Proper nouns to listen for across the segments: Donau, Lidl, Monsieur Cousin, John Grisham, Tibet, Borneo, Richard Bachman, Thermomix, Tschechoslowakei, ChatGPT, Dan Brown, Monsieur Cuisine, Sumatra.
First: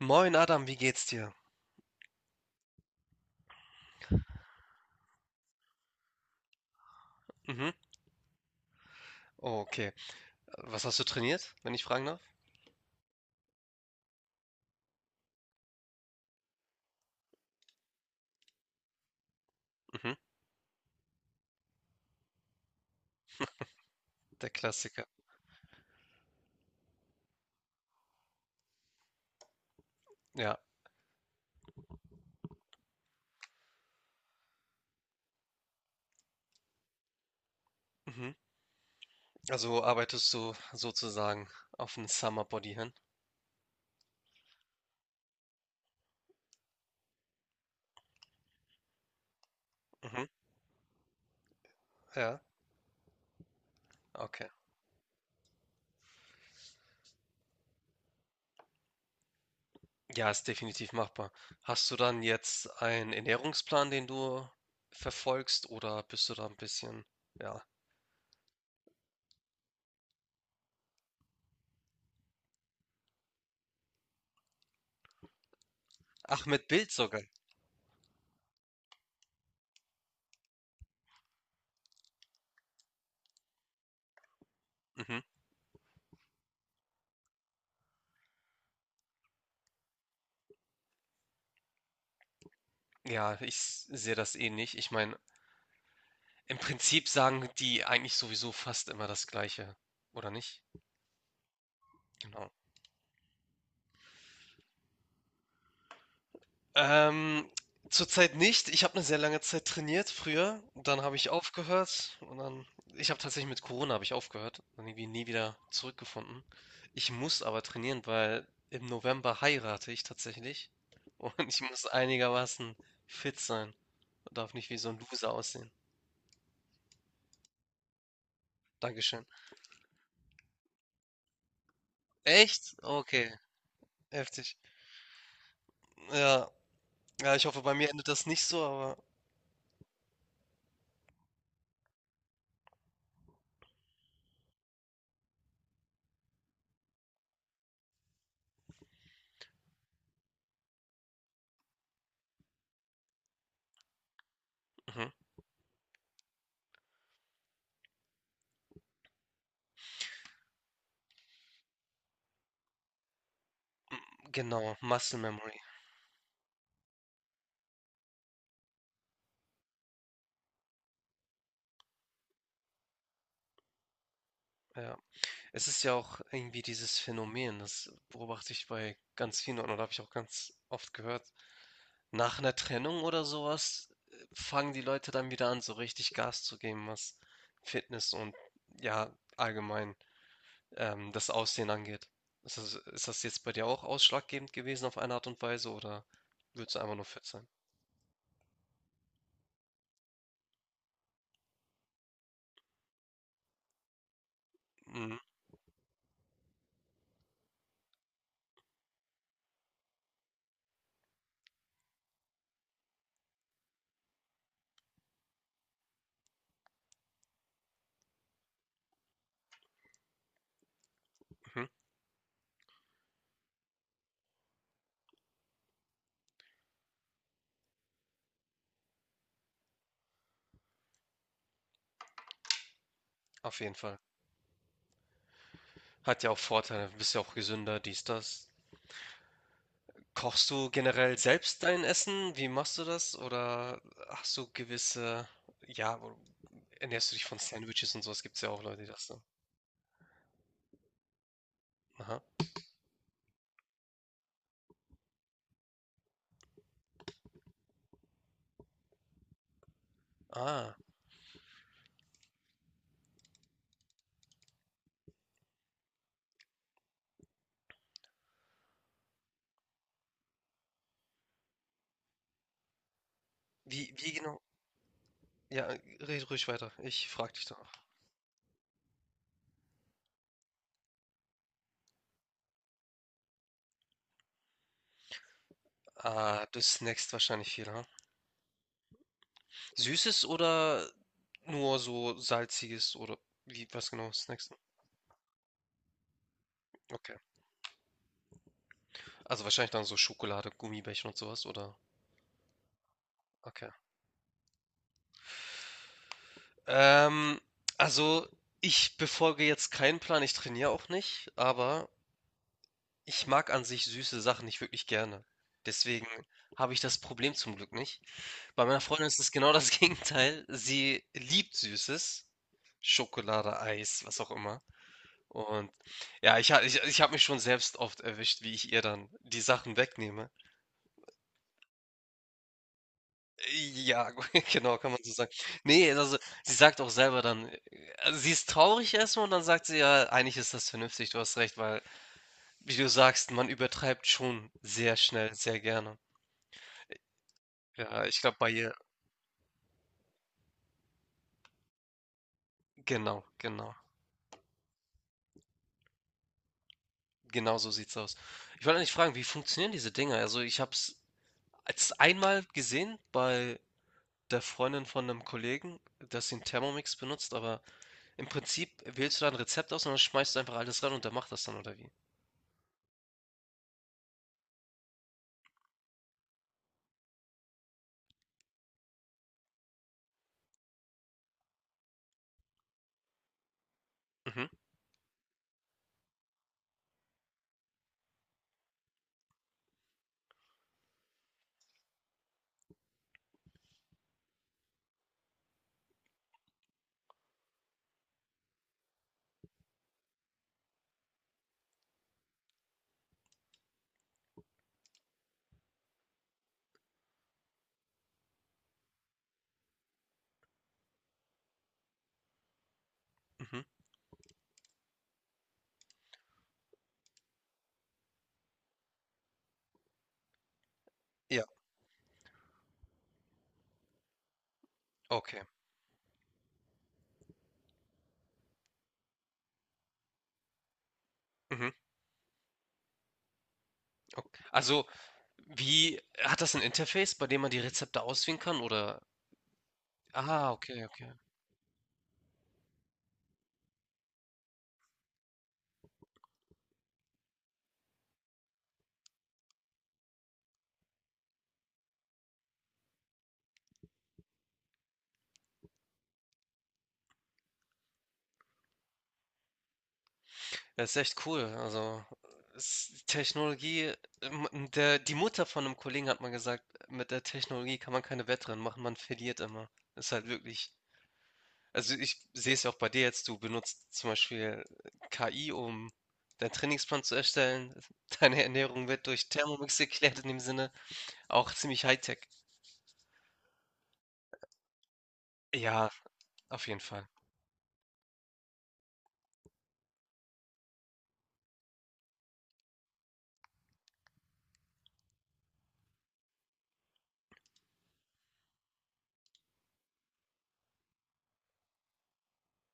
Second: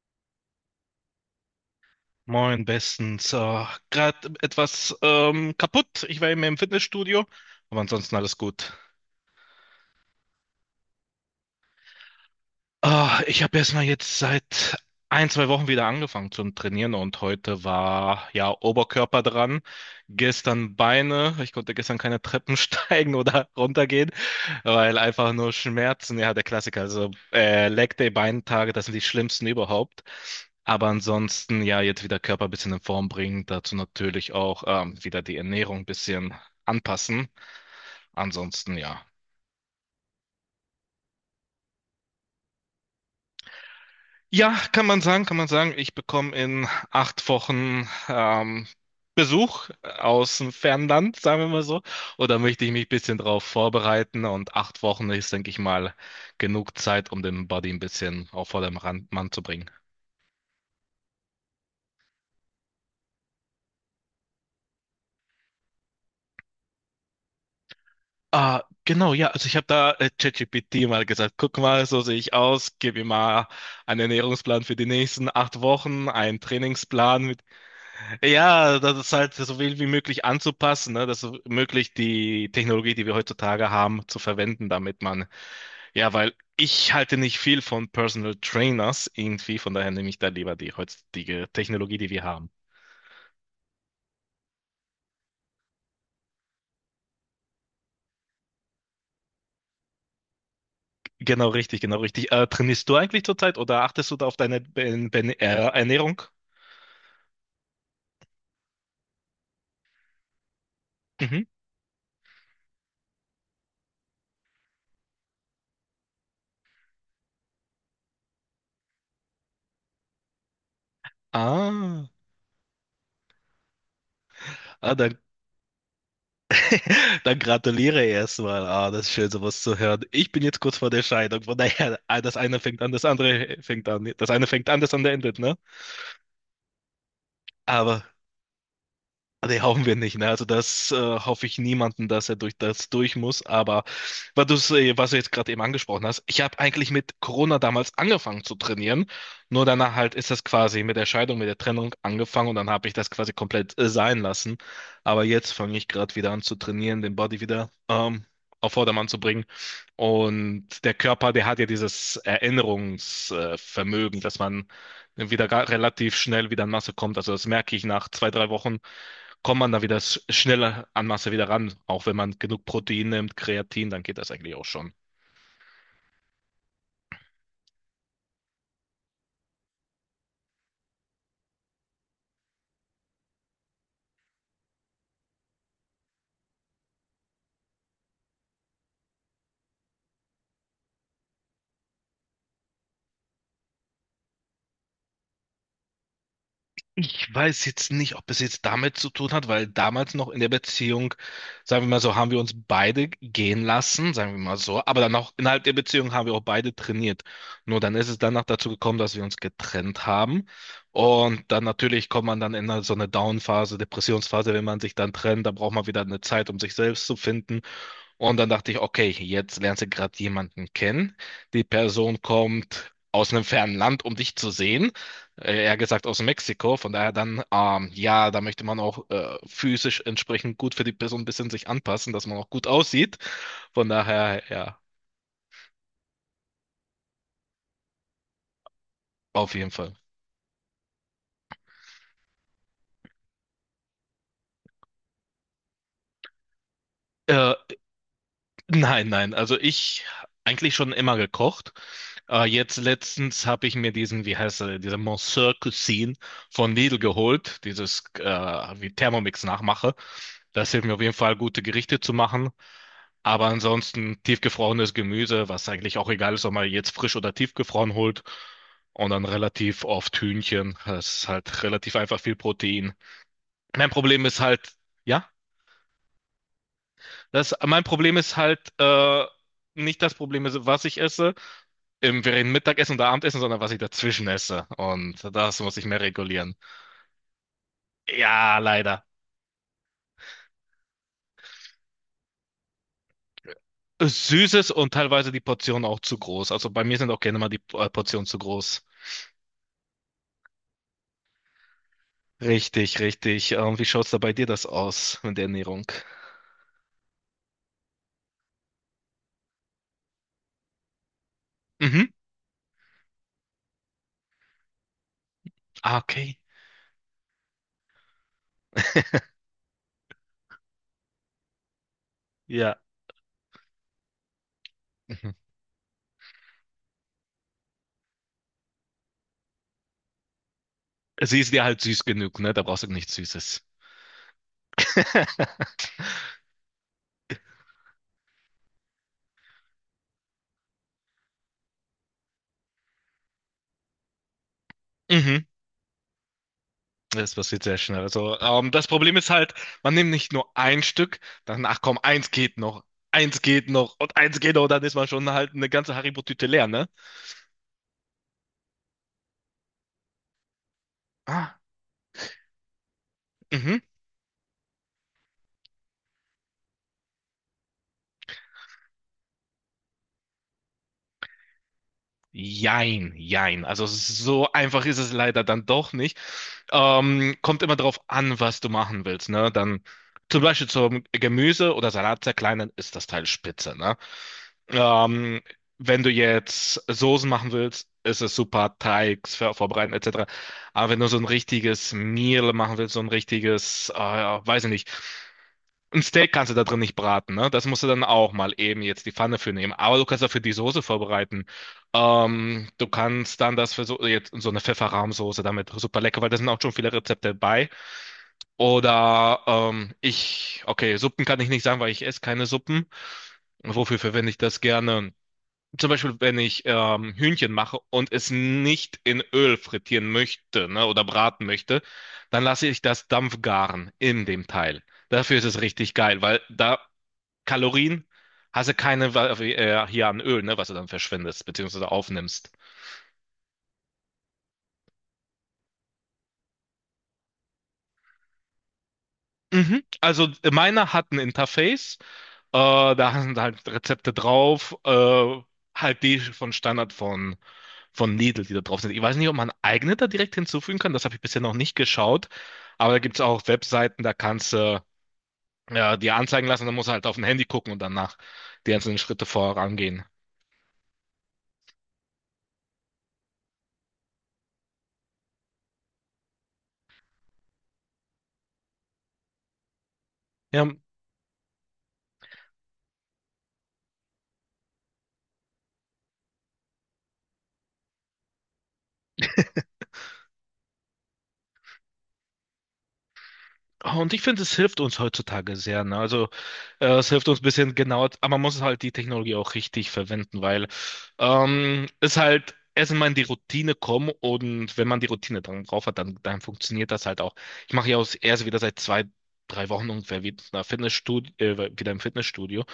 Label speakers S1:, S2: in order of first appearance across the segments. S1: Moin Adam, wie geht's dir?
S2: Moin, bestens. Gerade etwas kaputt. Ich war eben im Fitnessstudio,
S1: Mhm.
S2: aber ansonsten alles gut.
S1: Oh, okay. Was hast du trainiert, wenn ich fragen darf?
S2: Ah, ich habe erst mal jetzt seit ein, zwei Wochen wieder angefangen zum Trainieren, und heute war ja Oberkörper dran,
S1: Mhm.
S2: gestern Beine. Ich konnte gestern keine Treppen steigen oder runtergehen,
S1: Der
S2: weil
S1: Klassiker.
S2: einfach nur Schmerzen. Ja, der Klassiker. Also Leg Day, Beintage, das sind die schlimmsten überhaupt.
S1: Ja.
S2: Aber ansonsten ja jetzt wieder Körper ein bisschen in Form bringen. Dazu natürlich auch wieder die Ernährung ein bisschen anpassen.
S1: Mhm.
S2: Ansonsten ja.
S1: Also arbeitest du sozusagen auf ein Summer Body hin?
S2: Ja, kann man sagen, kann man sagen. Ich bekomme in 8 Wochen Besuch
S1: Mhm.
S2: aus dem Fernland, sagen wir mal so. Und da
S1: Ja.
S2: möchte ich mich ein bisschen drauf vorbereiten.
S1: Okay.
S2: Und 8 Wochen ist, denke ich mal, genug Zeit, um den Body ein bisschen auf vorderem Mann zu bringen.
S1: Ja, ist definitiv machbar. Hast du dann jetzt einen Ernährungsplan, den du verfolgst, oder bist du da ein bisschen, ja.
S2: Ah, genau, ja. Also ich habe da ChatGPT mal gesagt, guck mal, so sehe ich aus. Gib mir mal einen Ernährungsplan für die nächsten 8 Wochen, einen
S1: Ach, mit Bild sogar.
S2: Trainingsplan mit. Ja, das ist halt so viel wie möglich anzupassen, ne? Das so möglich die Technologie, die wir heutzutage haben, zu verwenden, damit
S1: Mhm.
S2: man, ja, weil ich halte nicht viel von Personal Trainers irgendwie, von daher nehme ich da lieber die heutige Technologie, die wir haben.
S1: Ja, sehe das ähnlich. Ich meine, im Prinzip sagen die eigentlich sowieso fast immer das Gleiche, oder nicht?
S2: Genau richtig, genau richtig.
S1: Genau.
S2: Trainierst du eigentlich zurzeit oder achtest du da auf deine Ernährung?
S1: Ähm, Zurzeit nicht. Ich habe eine sehr lange Zeit trainiert früher, dann habe ich
S2: Mhm.
S1: aufgehört und dann ich habe tatsächlich mit Corona habe ich aufgehört und irgendwie nie wieder zurückgefunden. Ich muss aber trainieren, weil im November heirate ich tatsächlich und ich muss
S2: Ah,
S1: einigermaßen fit sein, darf nicht wie so
S2: ah,
S1: ein
S2: dann
S1: Loser aussehen.
S2: Dann gratuliere erstmal. Ah, das ist
S1: Dankeschön.
S2: schön, sowas zu hören. Ich bin jetzt kurz vor der Scheidung. Von daher, ah, das eine
S1: Echt?
S2: fängt an, das
S1: Okay,
S2: andere fängt an. Das eine
S1: heftig.
S2: fängt an, das andere endet, ne?
S1: Ja, ja, ich hoffe, bei mir
S2: Aber
S1: endet das nicht so, aber
S2: ah, nee, hoffen wir nicht, ne? Also das hoffe ich niemanden, dass er durch das durch muss. Aber weil du was du jetzt gerade eben angesprochen hast, ich habe eigentlich mit Corona damals angefangen zu trainieren. Nur danach halt ist das quasi mit der Scheidung, mit der Trennung angefangen, und dann habe ich das quasi komplett sein lassen.
S1: mhm,
S2: Aber jetzt fange ich gerade wieder an zu trainieren, den Body wieder auf Vordermann zu bringen. Und der Körper, der hat ja dieses Erinnerungsvermögen, Vermögen, dass man
S1: genau, Muscle
S2: wieder
S1: Memory,
S2: relativ schnell wieder in Masse kommt. Also das merke ich, nach zwei, drei Wochen kommt man da wieder schneller an Masse wieder ran. Auch wenn man genug Protein nimmt, Kreatin, dann geht das eigentlich auch schon.
S1: ja. Es ist ja auch irgendwie dieses Phänomen, das beobachte ich bei ganz vielen Leuten oder habe ich auch ganz oft gehört. Nach einer Trennung oder sowas fangen die Leute dann wieder an, so richtig Gas zu geben, was Fitness und ja, allgemein das Aussehen angeht. Ist das jetzt bei dir auch ausschlaggebend gewesen auf eine Art und Weise oder würdest du einfach nur fit
S2: Ich
S1: sein?
S2: weiß jetzt nicht, ob es jetzt damit zu tun hat, weil damals noch in der Beziehung, sagen wir mal so, haben wir uns beide gehen lassen, sagen wir mal so, aber dann
S1: Mhm.
S2: auch innerhalb der Beziehung haben wir auch beide trainiert. Nur dann ist es danach dazu gekommen, dass wir uns getrennt haben. Und dann natürlich kommt man dann in so eine Down-Phase, Depressionsphase, wenn man sich dann trennt, dann braucht man wieder eine Zeit, um sich selbst zu finden. Und dann dachte ich, okay, jetzt lernst du gerade jemanden kennen.
S1: Mhm.
S2: Die Person kommt aus einem fernen Land, um dich zu sehen. Eher gesagt aus Mexiko. Von daher dann, ja, da möchte man auch physisch entsprechend gut für die Person ein bisschen sich anpassen, dass man auch gut aussieht.
S1: Auf jeden
S2: Von
S1: Fall.
S2: daher, ja,
S1: Hat ja auch Vorteile, bist ja auch gesünder, dies, das.
S2: auf jeden Fall.
S1: Kochst du generell selbst dein Essen? Wie machst du das? Oder hast du gewisse, ja, ernährst du dich von
S2: Äh,
S1: Sandwiches und sowas? Gibt es ja auch Leute, die das
S2: nein,
S1: so.
S2: nein, also ich eigentlich schon immer gekocht.
S1: Aha.
S2: Jetzt letztens habe ich mir diesen, wie heißt er, diese Monsieur Cuisine von Lidl geholt, dieses wie Thermomix nachmache. Das
S1: Ah,
S2: hilft mir auf jeden Fall, gute Gerichte zu machen. Aber ansonsten tiefgefrorenes Gemüse, was eigentlich auch egal ist, ob man jetzt frisch oder tiefgefroren holt. Und dann relativ oft Hühnchen. Das ist halt relativ einfach viel Protein. Mein
S1: wie
S2: Problem ist
S1: genau?
S2: halt, ja,
S1: Ja, red ruhig weiter. Ich frag dich
S2: das,
S1: doch.
S2: mein Problem ist halt, nicht das Problem ist, was ich esse, im, während Mittagessen oder Abendessen, sondern was ich dazwischen esse. Und das muss ich mehr
S1: Ah,
S2: regulieren.
S1: du snackst wahrscheinlich viel, ha?
S2: Ja, leider.
S1: Süßes oder nur so salziges oder wie, was genau snackst du?
S2: Süßes und teilweise die Portionen auch zu groß. Also bei mir sind
S1: Okay.
S2: auch gerne mal die Portionen zu groß.
S1: Also wahrscheinlich dann so Schokolade, Gummibärchen und sowas, oder?
S2: Richtig, richtig.
S1: Okay.
S2: Wie schaut's da bei dir das aus mit der Ernährung?
S1: Ähm, also ich befolge jetzt keinen Plan, ich trainiere auch nicht, aber
S2: Mhm.
S1: ich mag an sich süße Sachen nicht wirklich gerne.
S2: Ah,
S1: Deswegen
S2: okay.
S1: habe ich das Problem zum Glück nicht. Bei meiner Freundin ist es genau das Gegenteil. Sie liebt Süßes,
S2: Ja.
S1: Schokolade, Eis, was auch immer.
S2: Mhm.
S1: Und ja, ich habe mich schon selbst oft erwischt, wie ich ihr dann die Sachen wegnehme.
S2: Sie ist dir halt süß genug, ne? Da brauchst du nichts Süßes.
S1: Ja, genau, kann man so sagen. Ne, also, sie sagt auch selber dann also, sie ist traurig erstmal und dann sagt sie: „Ja, eigentlich ist das vernünftig, du hast recht“, weil, wie du sagst, man übertreibt schon sehr schnell,
S2: Mhm.
S1: sehr gerne.
S2: Das passiert sehr schnell.
S1: Ja, ich glaube
S2: Also,
S1: bei ihr
S2: das Problem ist halt, man nimmt nicht nur ein Stück, dann, ach komm,
S1: genau,
S2: eins geht
S1: genau.
S2: noch und eins geht noch, dann ist man schon halt eine ganze Haribo-Tüte leer, ne?
S1: Genau so sieht's aus. Ich wollte eigentlich fragen, wie funktionieren diese Dinger? Also, ich habe es
S2: Ah,
S1: als einmal gesehen bei
S2: mhm.
S1: der Freundin von einem Kollegen, dass sie 'n Thermomix benutzt, aber im Prinzip wählst du da ein Rezept aus und dann schmeißt du einfach alles rein und der macht das dann, oder wie?
S2: Jein, jein. Also so einfach ist es leider dann doch nicht. Kommt immer drauf an, was du machen willst, ne? Dann zum Beispiel zum Gemüse oder Salat zerkleinern ist das Teil spitze, ne?
S1: Mhm,
S2: Ähm, Wenn du jetzt Soßen machen willst, ist es super, Teig vorbereiten etc. Aber wenn du so ein richtiges Meal machen willst, so ein richtiges, weiß ich nicht, ein Steak kannst du da drin nicht braten, ne? Das musst du dann auch mal eben jetzt die Pfanne für nehmen. Aber du kannst dafür die Soße vorbereiten. Du kannst dann das für so, jetzt so eine Pfefferrahmsoße damit super lecker, weil da sind auch schon viele Rezepte bei. Oder ich, okay, Suppen kann ich nicht sagen, weil ich esse keine Suppen.
S1: mhm.
S2: Wofür verwende ich das gerne? Zum Beispiel, wenn ich Hühnchen mache und es nicht in Öl frittieren möchte, ne, oder
S1: Ja.
S2: braten möchte, dann lasse ich das Dampfgaren in dem Teil. Dafür
S1: Okay.
S2: ist es richtig geil, weil da Kalorien hast du keine hier an Öl, ne, was du dann verschwendest,
S1: Mhm.
S2: beziehungsweise aufnimmst.
S1: Ok also, wie hat das ein Interface, bei dem man die Rezepte auswählen kann oder
S2: Mhm. Also
S1: ah, okay,
S2: meine
S1: okay.
S2: hat ein Interface. Da sind halt Rezepte drauf, halt die von Standard von Lidl, die da drauf sind. Ich weiß nicht, ob man eigene da direkt hinzufügen kann, das habe ich bisher noch nicht geschaut, aber da gibt es auch Webseiten, da kannst du dir anzeigen lassen, dann musst du halt auf dem Handy gucken und danach die einzelnen Schritte vorangehen.
S1: Das ist echt cool. Also, ist Technologie der die Mutter von einem Kollegen hat mal gesagt: „Mit der Technologie kann man keine Wettrennen machen, man verliert immer.“ Ist halt
S2: Ja,
S1: wirklich also, ich sehe es ja auch bei dir jetzt, du benutzt zum Beispiel KI, um deinen Trainingsplan zu erstellen. Deine Ernährung wird durch Thermomix geklärt in dem Sinne, auch ziemlich High Tech.
S2: ah, und ich finde, es hilft uns heutzutage sehr.
S1: Ja,
S2: Ne? Also
S1: auf jeden Fall.
S2: es hilft uns ein bisschen genauer, aber man muss halt die Technologie auch richtig verwenden, weil es halt erst mal in die Routine kommen, und wenn man die Routine dann drauf hat, dann funktioniert das halt auch. Ich mache ja auch erst wieder seit zwei, drei Wochen ungefähr wieder, wieder im Fitnessstudio.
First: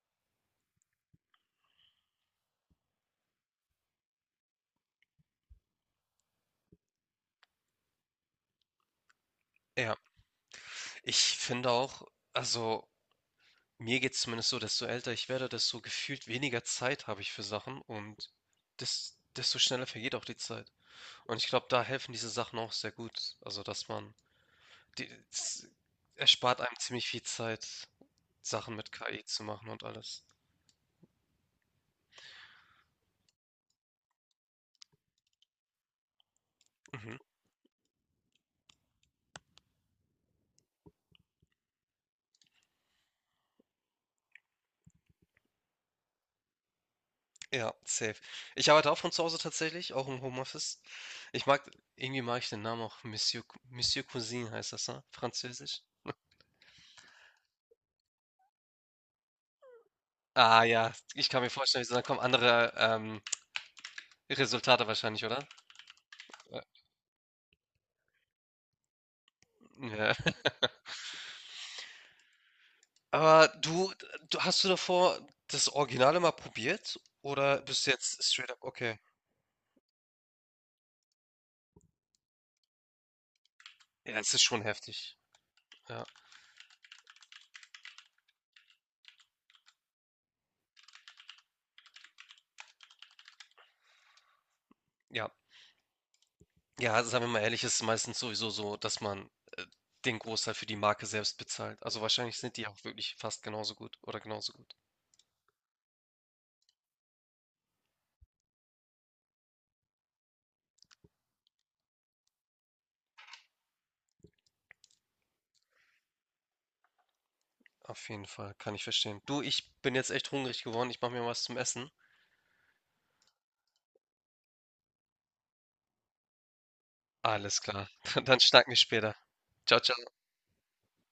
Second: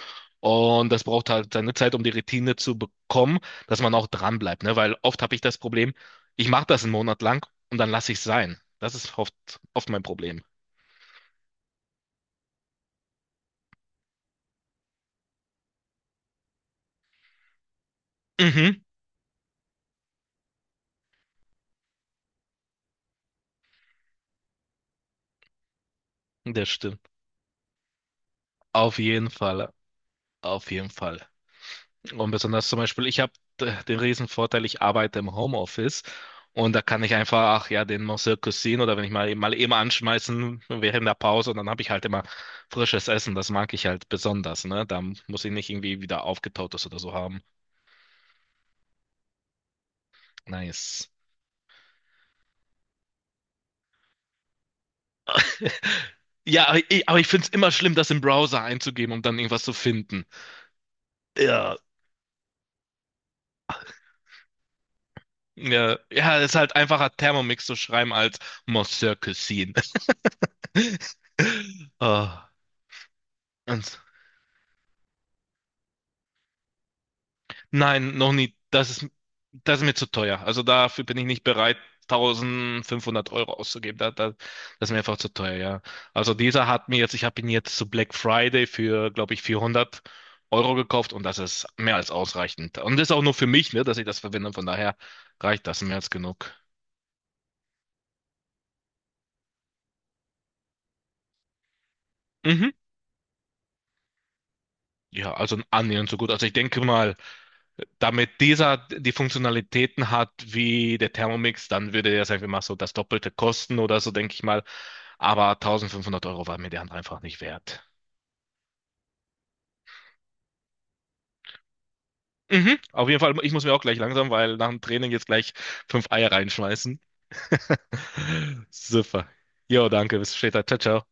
S2: Und das braucht halt seine Zeit, um die Routine zu bekommen, dass man auch dran bleibt, ne? Weil oft habe ich das Problem, ich mache das einen Monat lang und dann lasse ich es sein. Das ist oft, oft
S1: Ja.
S2: mein Problem.
S1: Ich finde auch, also mir geht's zumindest so, desto älter ich werde, desto gefühlt weniger Zeit habe ich für Sachen und
S2: Mhm.
S1: desto schneller vergeht auch die Zeit. Und ich glaube, da helfen diese Sachen auch sehr gut. Also, es erspart
S2: Das
S1: einem
S2: stimmt.
S1: ziemlich viel Zeit, Sachen mit
S2: Auf
S1: KI
S2: jeden
S1: zu machen
S2: Fall.
S1: und alles.
S2: Auf jeden Fall. Und besonders zum Beispiel, ich habe den riesen Vorteil, ich arbeite im Homeoffice, und da kann ich
S1: Mhm.
S2: einfach, ach ja, den Monsieur Cuisine oder wenn ich mal eben anschmeißen während der Pause, und dann habe ich halt immer frisches Essen. Das mag ich halt besonders, ne? Da muss ich nicht irgendwie wieder aufgetautes oder so haben.
S1: Ja, safe. Ich arbeite auch von zu Hause tatsächlich, auch im Homeoffice.
S2: Nice.
S1: Ich mag, irgendwie mag ich den Namen auch Monsieur Cousin heißt das, ne? Französisch.
S2: Ja, aber ich finde es immer schlimm, das im Browser einzugeben, um dann irgendwas zu finden.
S1: Ah ja, ich kann mir
S2: Ja.
S1: vorstellen, da kommen andere, Resultate wahrscheinlich, oder?
S2: Ja, ja, ist
S1: Äh,
S2: halt einfacher Thermomix zu schreiben als Monsieur Cuisine.
S1: ja.
S2: Ah,
S1: Aber du
S2: ans-
S1: du hast du davor das Originale mal probiert oder bist du
S2: nein,
S1: jetzt
S2: noch
S1: straight
S2: nie.
S1: up
S2: Das
S1: okay.
S2: ist, das ist mir zu teuer. Also dafür bin ich nicht bereit, 1.500 Euro auszugeben. Da,
S1: Ja,
S2: da,
S1: es ist schon
S2: das ist mir
S1: heftig.
S2: einfach zu teuer, ja.
S1: Ja,
S2: Also dieser hat mir jetzt, ich habe ihn jetzt zu Black Friday für, glaube ich, 400 Euro gekauft, und das ist mehr als ausreichend. Und das ist auch nur für mich, ne, dass ich das verwende. Von daher
S1: ja.
S2: reicht das mehr als genug.
S1: Ja, sagen wir mal ehrlich, ist es meistens sowieso so, dass man, äh, den Großteil für die Marke selbst bezahlt. Also wahrscheinlich sind die
S2: Mhm.
S1: auch wirklich fast genauso gut oder genauso gut.
S2: Ja, also annähernd so gut. Also ich denke mal, damit dieser die Funktionalitäten hat wie der Thermomix, dann würde der, sagen wir mal, so das Doppelte kosten oder so, denke ich mal. Aber 1.500 Euro war mir der andere einfach nicht wert.
S1: Auf jeden Fall, kann ich verstehen. Du, ich bin jetzt echt hungrig geworden. Ich mache mir was zum Essen.
S2: Mhm, auf jeden Fall, ich muss mir auch gleich langsam, weil nach dem Training jetzt gleich fünf Eier reinschmeißen.
S1: Alles klar. Dann schnacken wir später.
S2: Super.
S1: Ciao,
S2: Jo,
S1: ciao.
S2: danke, bis später. Ciao, ciao.